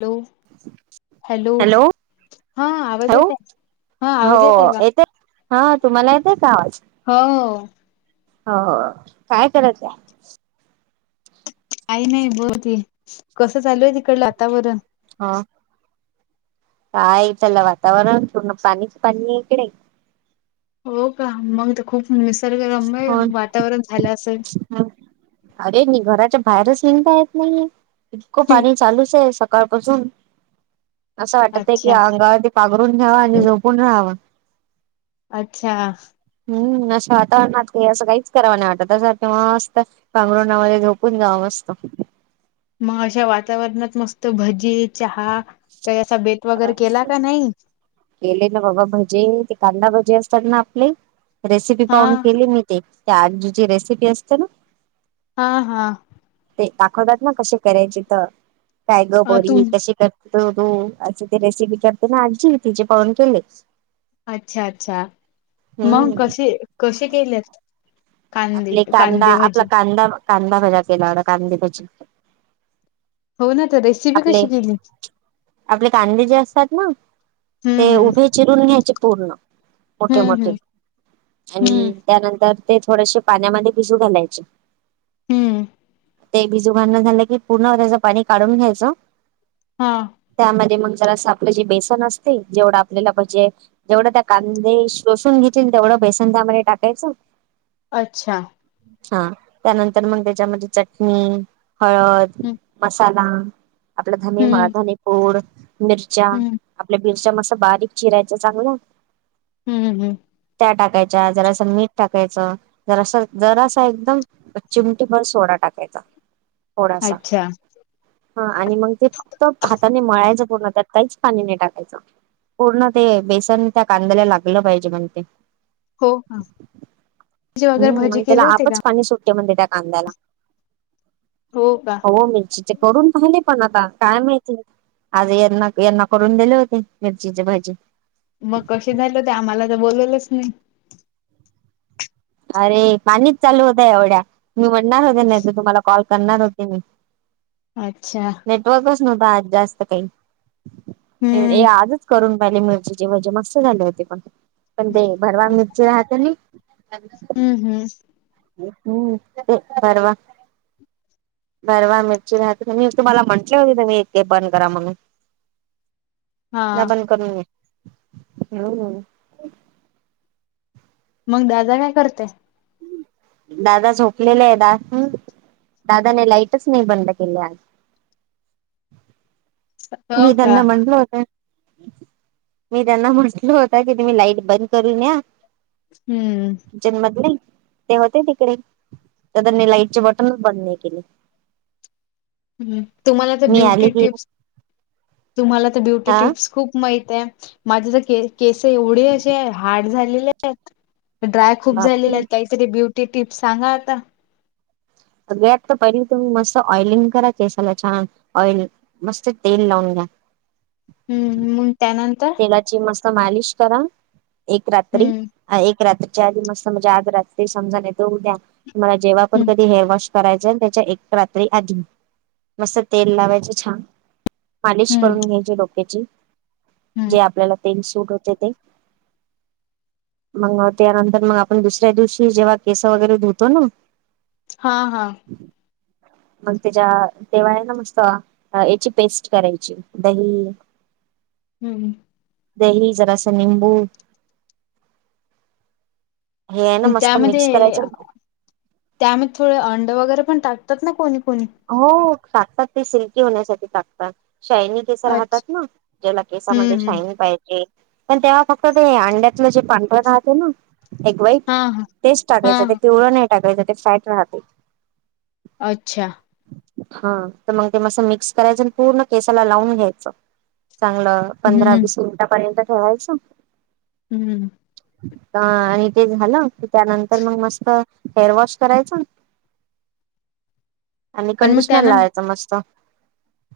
Hello, hello, हा आवाज hello येतय,,, हो, येते, हा तुम्हाला येतेय का आवाज? हो हो, हो काय कराय आह? आई नाही बोलते,, कसं चालू आहे तिकड वातावरण ऽ हा, काय त्याला वातावरण,, पूर्ण पाणीच पाणी आहे इकडे. हो का,, मग ते खूप निसर्गरमय हो वातावरण झालं असेलऽ अरे नाही,, घराच्या बाहेरच निंगता येत नाहीये,, इतकं पाणी चालूच आहेऽ सकाळपासून, असं वाटत आहे कि अच्छा अंगावरती पागरून घ्यावा आणि झोपून राहावंऽ अच्छा, हम्, आ स्वाऽ णार असं काहीच कराव नाही वाटत, असं मस्त पांगरुनामध्ये झोपून जावं मस्त. मग अशा वातावरणात मस्त भजी, चहा, काही असा बेत वगैरे अस केला का नाही. केले ना बाबा भजे, ते कांदा भजे असतात ना आपले,, रेसिपी हा पाहून केले मी ते, त्या आजी ची रेसिपी असते ना. हा, हा, ते, दाखवतात ना कसे करायचे तर, काय ग तुम बोरी कशी कर, तू, असे ते रेसिपी करते ना आजी तिचेे पाहून केले. अच्छा, अच्छा, मग हम्म कसे कसे केलेत? कांदे आपले कांदा, कांदे आपला भजी कांदा, कांदा भजा केला होता कांदे भजी. हो ना तर रेसिपी आपले कशी केली? आपले कांदे जे असतात ना,, हम्म ते हम्म उभे चिरून घ्यायचेऽ पूर्ण,, मोठे, हम्म मोठे हम्म हम्म आणि त्यानंतरऽ थोडसे पाण्यामध्ये भिजू घालायचे. हम्म, ते बिजू घांलण झालं की पूर्ण त्याच पाणी काढून घ्यायचं. हा त्यामध्ये मगऽऽ जरास आपलं जे बेसन असतय,, जेवढ आपल्याला पाहिजे जेवढ, त्या कांदे शोषून घेतील तेवढंऽ बेसन त्या मधे टाकायचंऽ अच्छा, हा,, त्यानंतर मग त्याच्यामध्ये चटणी, हळद, हं मसालाऽ आपला धनेमाळ, हं धने पुड, मिरच्या हं आपल्याऽ बिरचा मस्स असं बारीक चिरायच चांगलं. हम्म, हम्म, टाकायचाच्या, जरास मीठ टाकायचं. जरास, जरासा एकदम चिमटी बर सोडा टाकायचा. थोडासा,, अच्छा हा आणि मग ते फक्त हाताने मळायचऽ पूर्णत,, काहीच पाणी नै टाकायच. पूर्ण ते बेसन त्या कांद्याला लागलं पाहिजे,, म्हण तेऽ हो का? भजी वगैरे हम्म,, मग भजी त्याला केले होते का आपच पाणी सुटऽ त्या कांद्याला,, हो का हो मिरचीचे करून पाहिलेऽ पण आता, काय माहिती, आज यांना, यांना करून दिले होते मिरचीचे भजे. मग कशी झाली ते, आम्हाला तर बोलवलंच नाही. अरे,, पाणीच चालू होत एवढ्या,,, मी म्हणणार होत्या नाही तर तुम्हाला कॉल करणार होते मी. अच्छा,, बा आज जास्त हम्म काही,, आजच करूनऽ ली मिरचीचे भजे मस्त झाले होते पण,, पण ते भरवा मिरची राहते नाऽ हम्म हम्म हम् ते परर्वा भरवा मिरची राहते. [inaudible] मी तुम्हाला म्हटले होते, तुम्ही एक ते बंद करा म्हणून. [unintelligible] हा लग्न करून घे. [inaudible] मग दादा, काय करताय? दादा झोपलेले आहे, दाखव दादाने लाईटचं नाही बंद केल्या. [inaudible] हो मी का त्यांना म्हटलो होत मी त्यांना म्हटल होत, की तुम्ही लाईट बंद करून या. हम्म जन्मदिले ते होते तिकडे, तर त्यांनी लाईटचे बटनच बंद नाही केले. तुम्हाला तर मी आले ब्युटी की टिप्स तुम्हाला तर ब्युटी हा टिप्स खूप हय माझे तर केस एवढे अस हार्ड झालेले आहेत ड्राय खूप झालेला बापरे आहे काहीतरी ब्युटी टिप्स सांगा आता घ्यात तर पहिली तुम्ही मस्त ऑइलिंग करा केसाला छान ऑइल मस्त तेल लावून घ्या हम्म मग त्यानंतर तेलाची मस्त मालिश करा एक रात्री हम्म एक रात्री मस्तजे आ समजा्याला जव्हा पण हम्म कधश करायच त्याच्या एक रात्री आधी मस्त तेल लावायच छान मालिश हम्म करून घ्यायची डोक्याची हम्म जे आपल्याला पेन सूट होते ते मग त्यानंतर मग आपण दुसऱ्या दिवशी जेव्हा केस वगैरे धुतो ना हा, हा. मग त्याच्या तेव्हा आहे ना, मस्त. हा, हेची पेस्ट करायची दही हम्म. दही, जरासा निंबू हे आहे ना अनं मस्त मिक्स त्यामध्ये, करायचं त्यामध्ये थोडे अंड वगैरे पण टाकतात ना कोणी? कोणी. हो, हो, हो. टाकतात, ते सिल्की होण्यासाठी टाकतात. शायनी केस राहतात अच्छा ना, ज्याला हम्म केसामध्ये हम्म शायनिंग पाहिजे. पण तेव्हा फक्त ते अंड्यातलं जे पांढरं राहते ना एग व्हाईट हा हा तेच हा टाकायचं, ते हा पिवळं नाही टाकायचं, त्यात फॅट राहतो. अच्छा. हा, तर मग ते मस्त मिक्स करायचं आणि पूर्ण केसाला लावून घ्यायचं. चांगलं पंधरा हम्म वीस मिनिटापर्यंत ठेवायचं. हम्म. हा, आणि ते झालं की त्यानंतरन मस्त हेअर वॉश करायचं [inaudible] आणि कंडिशनर लावायचं मस्त.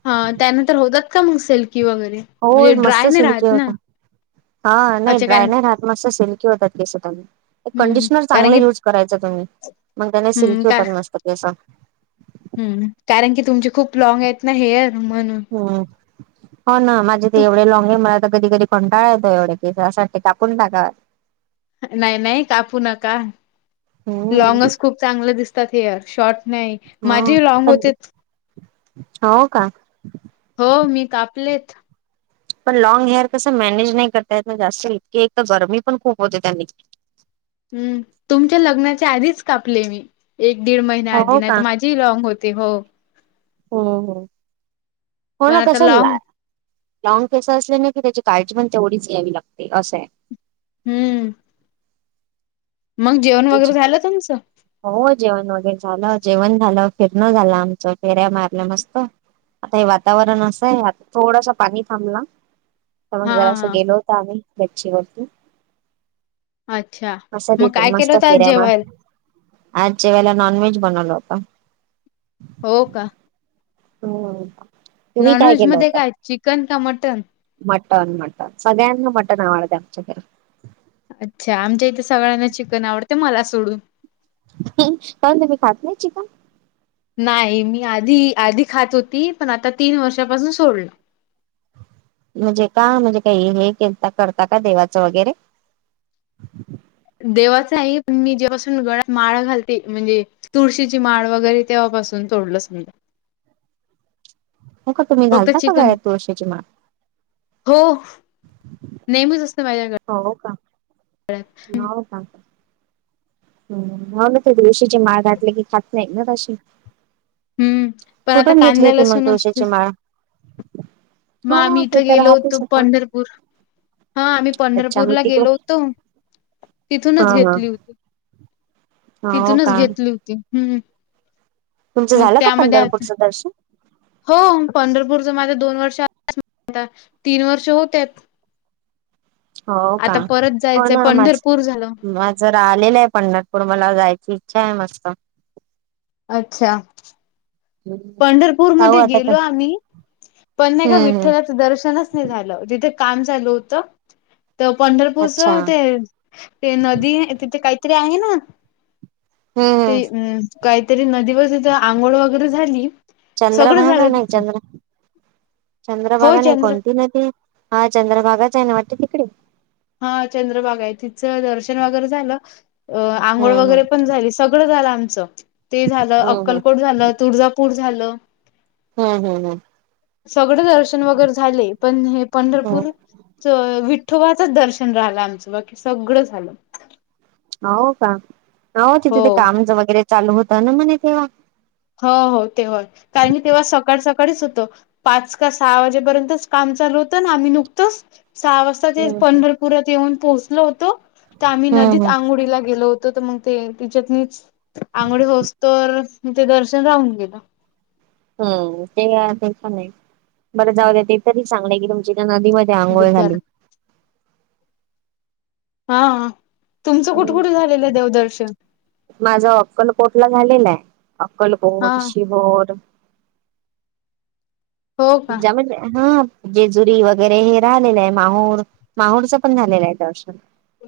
हां, त्यानंतर होतात का मग सिल्की वगैरे, हो म्हणजे मस्त ड्राय नाही सिल्की राहत ना? होतात हा, नाही अच्छा ड्राय कारण नाही राहत. मस्त सिल्की होतात केस पण. हम्म कंडिशनर कारण चांगलं की युज करायच तुम्ही, मग त्याने हम्म सिल्की का होतात मस्त केसं. हम्म, कारण की तुमचे खूप लॉंग आहेत ना हेअर, म्हणून हम्म हो ना, माझे ते तू एवढे लाँग आहे. मला तर कधी कधी कंटाळा येतोय एवढे केसासाठी, कापून टाकाव नाही, नाही. कापू नका. हम्म लॉंगच खूप चांगलं दिसतात हेअर शॉर्ट नाही, हो माझे लॉंग पण होत्यात. हो का? हो, मी कापलेत. पण लाँग हेअर कसं मॅनेज नाही करता येत ना, जास्त इतके. एक तर गरमी पण खूप होते त्यांनी. हम्म, तुमच्या लग्नाच्या आधीच कापले मी. एक दीड महिन्या आधी, हो नाही तर माझी लॉंग होते हो. हम्म हम् पण होणा आता कस लॉंग लॉन्ग केस असल्याने की त्याची काळजी पण तेवढीच घ्यायावी लागते असं आहे. हम्म. मग जेवण वगैरे झालं तुमचं हो जेवण वगैरे झालं जेवण झालं. फिरण झालं आमच फेऱ्या मारलं मस्त. आता हे वातावरण असं आहे आ थोडस पाणी थांबला. तर मग हा जरा अस हा गेलो होत आम्ही गच्ची वरती. अच्छा असं मग तिथे काय. केलं मस्त होत आज फेऱ्या मार जेवायला आजचे जेवायला नॉनवेज बनवल होता. हो का? हो. नॉनव्हेज मध्ये काय चिकन, का मटण? मटण, मटण. सगळ्यांना मटण आवडते आमच्या घरी. अच्छा. आमच्या इथे सगळ्यांना चिकन आवडते, मला सोडून. हं, पण तुम्ही खात नाही चिकन? नाही, मी आधी आधी खात होती, पण आता तीन वर्षापासून सोडलं. म्हणजे का, म्हणजे काही वेगळे केलता करता का देवाचं वगैरे? देवाच नाही, पण मी जेव्हापासून गळ्यात माळ घालते, म्हणजे तुळशीची माळ वगैरे, तेव्हा बसून तोडलंच मी. मग का, तुम्ही घालता का चिकन गळ्यात तुळशीची माळ? हो, नेहमीच असतं माझ्या हो का गळ्यात हो का हम्म, मग ते तुळशीची माळ घातले की खात नाहीत ना तशी. हम्म पण आता कुठून घेतली कांद्याला होती मग लसूण नसते. तुळशीची माळ? मग हो आम्ही ते इथं तर गेलो राहतेच होतो आता पंढरपूर. हा आम्ही अच्छा मी पंढरपूरला तिकडे गेलो होतो हा तिथूनच हा. घेतली होती. हो तिथूनच का घेतली होती हम्म. तुमचं मग झालं का त्यामध्ये आता पंढरपूरचं दर्शन. हो पंढरपूरच माझ्या दोन वर्ष आता तीन वर्ष होत. हो का हो जायचंय ना माझ पंढरपूर झालं. माझं राहिलेलं आहे पंढरपूर मला जायचं. इचछा आहे मस्त. अच्छा पाहू आता पंढरपूरमध्येध्ये का गेलो आम्ही. पण एका हम्म हम्म विठ्ठलाच दर्शनच नाही झालं तिथे. काम ल होत तर पंढरपूरच अच्छा ते हम्म ते नदी तिथे काही. ते आहे ना. ते हम्म अ काहीतरी नदीवर तथ आंघोळ वगैरे झाली. चंद्र सगळं भागा झालं नाही तिचं चंद्र. हो चंद्रभागा नाही चंद्र कोणती ना त हा चंद्रभागाच आहे ना वाटते तिकडे. हा चंद्रभागा आहे तिचं दर्शन वगैरे झालं. अ आंघोळ हम्म हम्म. वगैरे पण झाली सगळं झालं आमचं ते झालं हम्म हम्म अक्कलकोट झालं तुळजापूर. झालं. हम्म हम्म हम्. सगळं दर्शन वगैरे झाले पण हे पंढरपूर हम्म विठ्वा? दर्शन राहिलं आमचं बाकी सगळं झालं. हो का हो तिथे ते काम वगैरे चालू होतं ना म्हणे तेव्हा हो हो तेवय कारण की तेव्हा सकाळ सकाळ. [inaudible] होत पाच का सहा वाजेपर्यंतच काम चालू होतं ना आम्ही नुकतंच. सहा वाजता ते हम्म हम्म पंढरपुरात येऊन पोहोचलो होतो तर आम्ही हम्म नदीत हम्म आंघोळीला गेलो होतो. मग ते तिच्यातच आंघोळ होस तर म ते दर्शन राहून गेलं. हम्म, ते हा ते पणं आहे, बरं जाऊ देत ते तरी चांगलं आहे की तुमची नदीमध्ये आंघोळ बुद्ध्याला. झाली. हा, तुमचं कुठे कुठे झालेलं आहे देवदर्शन? माझा अक्कलकोट ला झालेला आहे हा अक्कलकोट, शिबोर. हो का? [unintelligible] जेजुरी वगैरे हे राहिलेलं आहे, माहूर, माहूरचं पण झालेलं आहे दर्शन.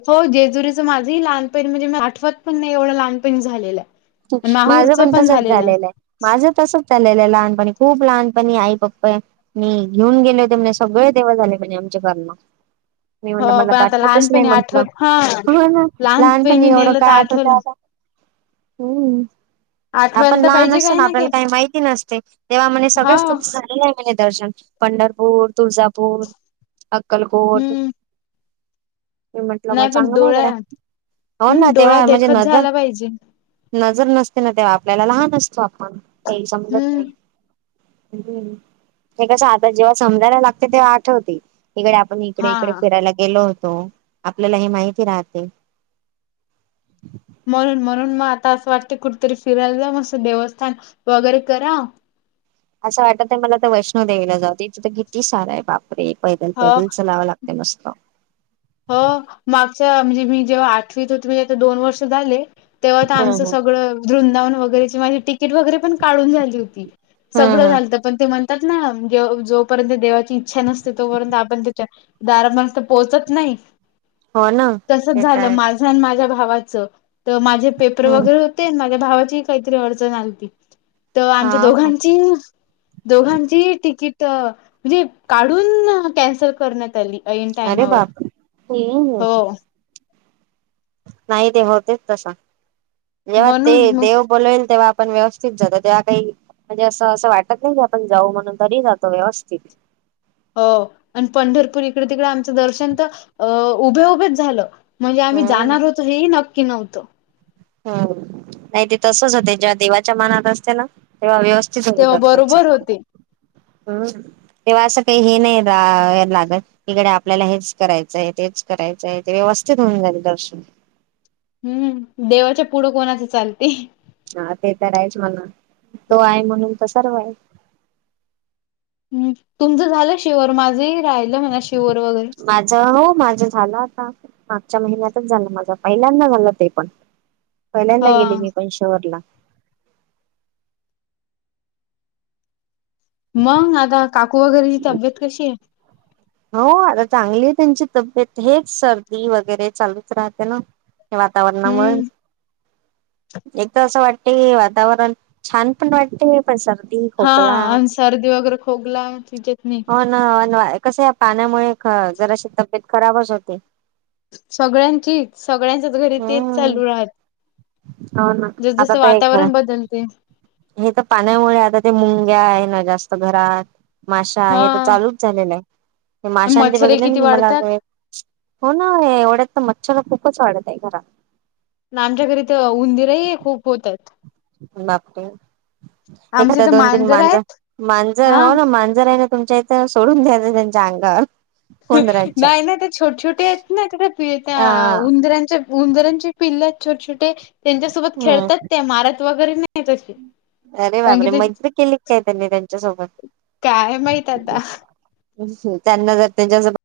हो जेजुरीचं माझंही लहानपणी, म्हणजे मला आठवत पण नाही एवढं लहानपणी झालेलं आहे. माझं पण तसच झालेलं आहे, माझं तसंच झालेलं आहे, लहानपणी खूप खूप लहानपणी आई, पप्पा, मी घेऊन गेले होते म्हणे, सगळे देवं तेव्हा झाले म्हणे आमच्या कडणं. [unintelligible] हो, पण आता लहानपणी म्हंटलं आठवत हा, हो ना लहानपणी नेलं तर आठवलं. हूं आठवायला आपण तर लहान पाहिजे असतो काय ना, आपल्याला काय काही माहिती नसते, तेव्हा म्हणे हा सगळेच खूप चांगले झाले म्हणे दर्शन. पंढरपूर, तुळजापूर, अक्कलकोट. हम्म मी म्हंटलं मग नाही पण चांगलं आहे डोळ्या गड्या, हो ना हम्म डोळ्या तेव्हा म्हणजे देखत नजर झाला पाहिजे नजर नसते ना तेव्हा आपल्याला, लहान असतो आपण, तेही समजत हम्म नाही. हम्म, ते कसं आता जेव्हा समजायला लागते तेव्हा आठवते. इकडे आपण इकडे हा इकडे फिरायला गेलो हो तो, आपल्याला हे माहिती राहते. म्हणून, म्हणून मग आता असं वाटतं, कुठेतरी फिरायला जा, मस्त देवस्थान वगैरे करा असं वाटत आहे मला तर वैष्णो देवीला जाऊं, ते तिथं किती सार आहे बाप पैदल हो पैदल चलावं लागतंय मस्त. हो म्हणजे मी जेव्हा आठवीत होत म्हणजे दोन वर्ष झाले, तेव्हा तर हम्म आमचं हम्म. सगळं वृंदावन वगैरेची माझी तिकीट वगैरे पण काढून झाली होती, हम्म सगळं हम्म झालत, पण ते ना ज जोपर्यंत देवाची इच्छा नसते तोपर्यंत आपण त्याच्या दारापर्यंत पोहोचत नाही, हो ना तसंच ते तर झालं आहेच माझं आणि माझ्या भाव भावाचं, तर माझे पेपर हम्म वगैरे होते, माझ्या भावाची हि काहीतरी अडचण आलती. तर आमच्या हाव का दोघांची, दोघांचीही तिकीट तर म्हणजे काढून, कॅन्सल करण्यात आली ऐन टायमावर हम् हू. हो नाही ते होतेच तसां, जेव्हा ते म्हणून मग देव बोलल तेव्हा पणं व्यवस्थित जातो तेव्हा काही म्हणजे असं असं वाटत नाही की, आपण जाऊ म्हणून तरी जातो व्यवस्थित. हो, आणि पंढरपूर इकडे, तिकडे आमचं दर्शन तर अ उभे उभेच झालं. म्हणजे आम्ही हम्म जाणार होतो, हेही नक्की नव्हतं. हम्, नाही ते तसच होत, जेव्हा देवाच्या मनात असते ना तेव्हा व्यवस्. [inaudible] तेव्हा बरोबर होते. हम्म तेव्हा असं काही हे नाही लागत, तीकडे आपल्याला हेच करायचं आहे ते करायचं आहे ते व्यवस्थित होऊन झाले दर्शन. हम्म, देवाच्या पुढं कोणाचं चालते? हा ते तर आहेच म्हणा, तो आहे म्हणून तर सर्व आहे. ह् तुमचं झालं शिवर, माझही माझ, हो माझं झालं आता. मागच्या महिन्यातच झालं माझं, पहिल्यांदा झालं ते पण. पहिल्यांदा गेली हा मी कोण शिवोरला. मग, आता काकू वगैरेची तब्येत कशी आहे? हो आता चांगली आहे त्यांची तब्येत. हेच सर्दी वगैरे चालूच राहते ना. वातावरणामुळे, हम्म. एक तर असं वाट हे वातावरण छान पण वाटते हे हा, अन सर्दी वगैरे खोकला तुमंचे हो ना, कस या पाण्यामुळेक जराशी तब्येत खराबच होते. सगळ्यांचीच सगळ्यांच्याच घरी तेच चालू आहेआज. हो ना आता त हे खरं. बदलते हे तर पाण्यामुळे आता ते मुंग्या आहे ना जास्त घरात माशा हा आहे त चालूच झालेलं आहे. ते माशां ते मच्छर बघितले ना किती की मला वाढतात. असं... हो ना एवढ्यात तर मच्छरला खूपच वाढत आहे घरात. आमच्या घरी तर उंदीरही खूप होतात. बापरे आमचे एखाद्या तर दोन तीन मांजर, आहेत मांजर हा हो ना मांजर आहे ना. तुमच्या इथं सोडून द्यायचं त्यांच्या अंगावर. ह उंदरांच्या नाही ना ते छोटे छोटे आहेत ना त्या त्या हा उंदरांच्या उंदरांची पिल्ल आहेत छोटे छोटे त्यांच्यासोबत हम्म खेळतात ते मारत वगैरे नाहीत अशी अरे बाबरे मैत्री केली काय त्यांनी त्यांच्यासोबत. काय माहित आता त्यांना जर त्यांच्यास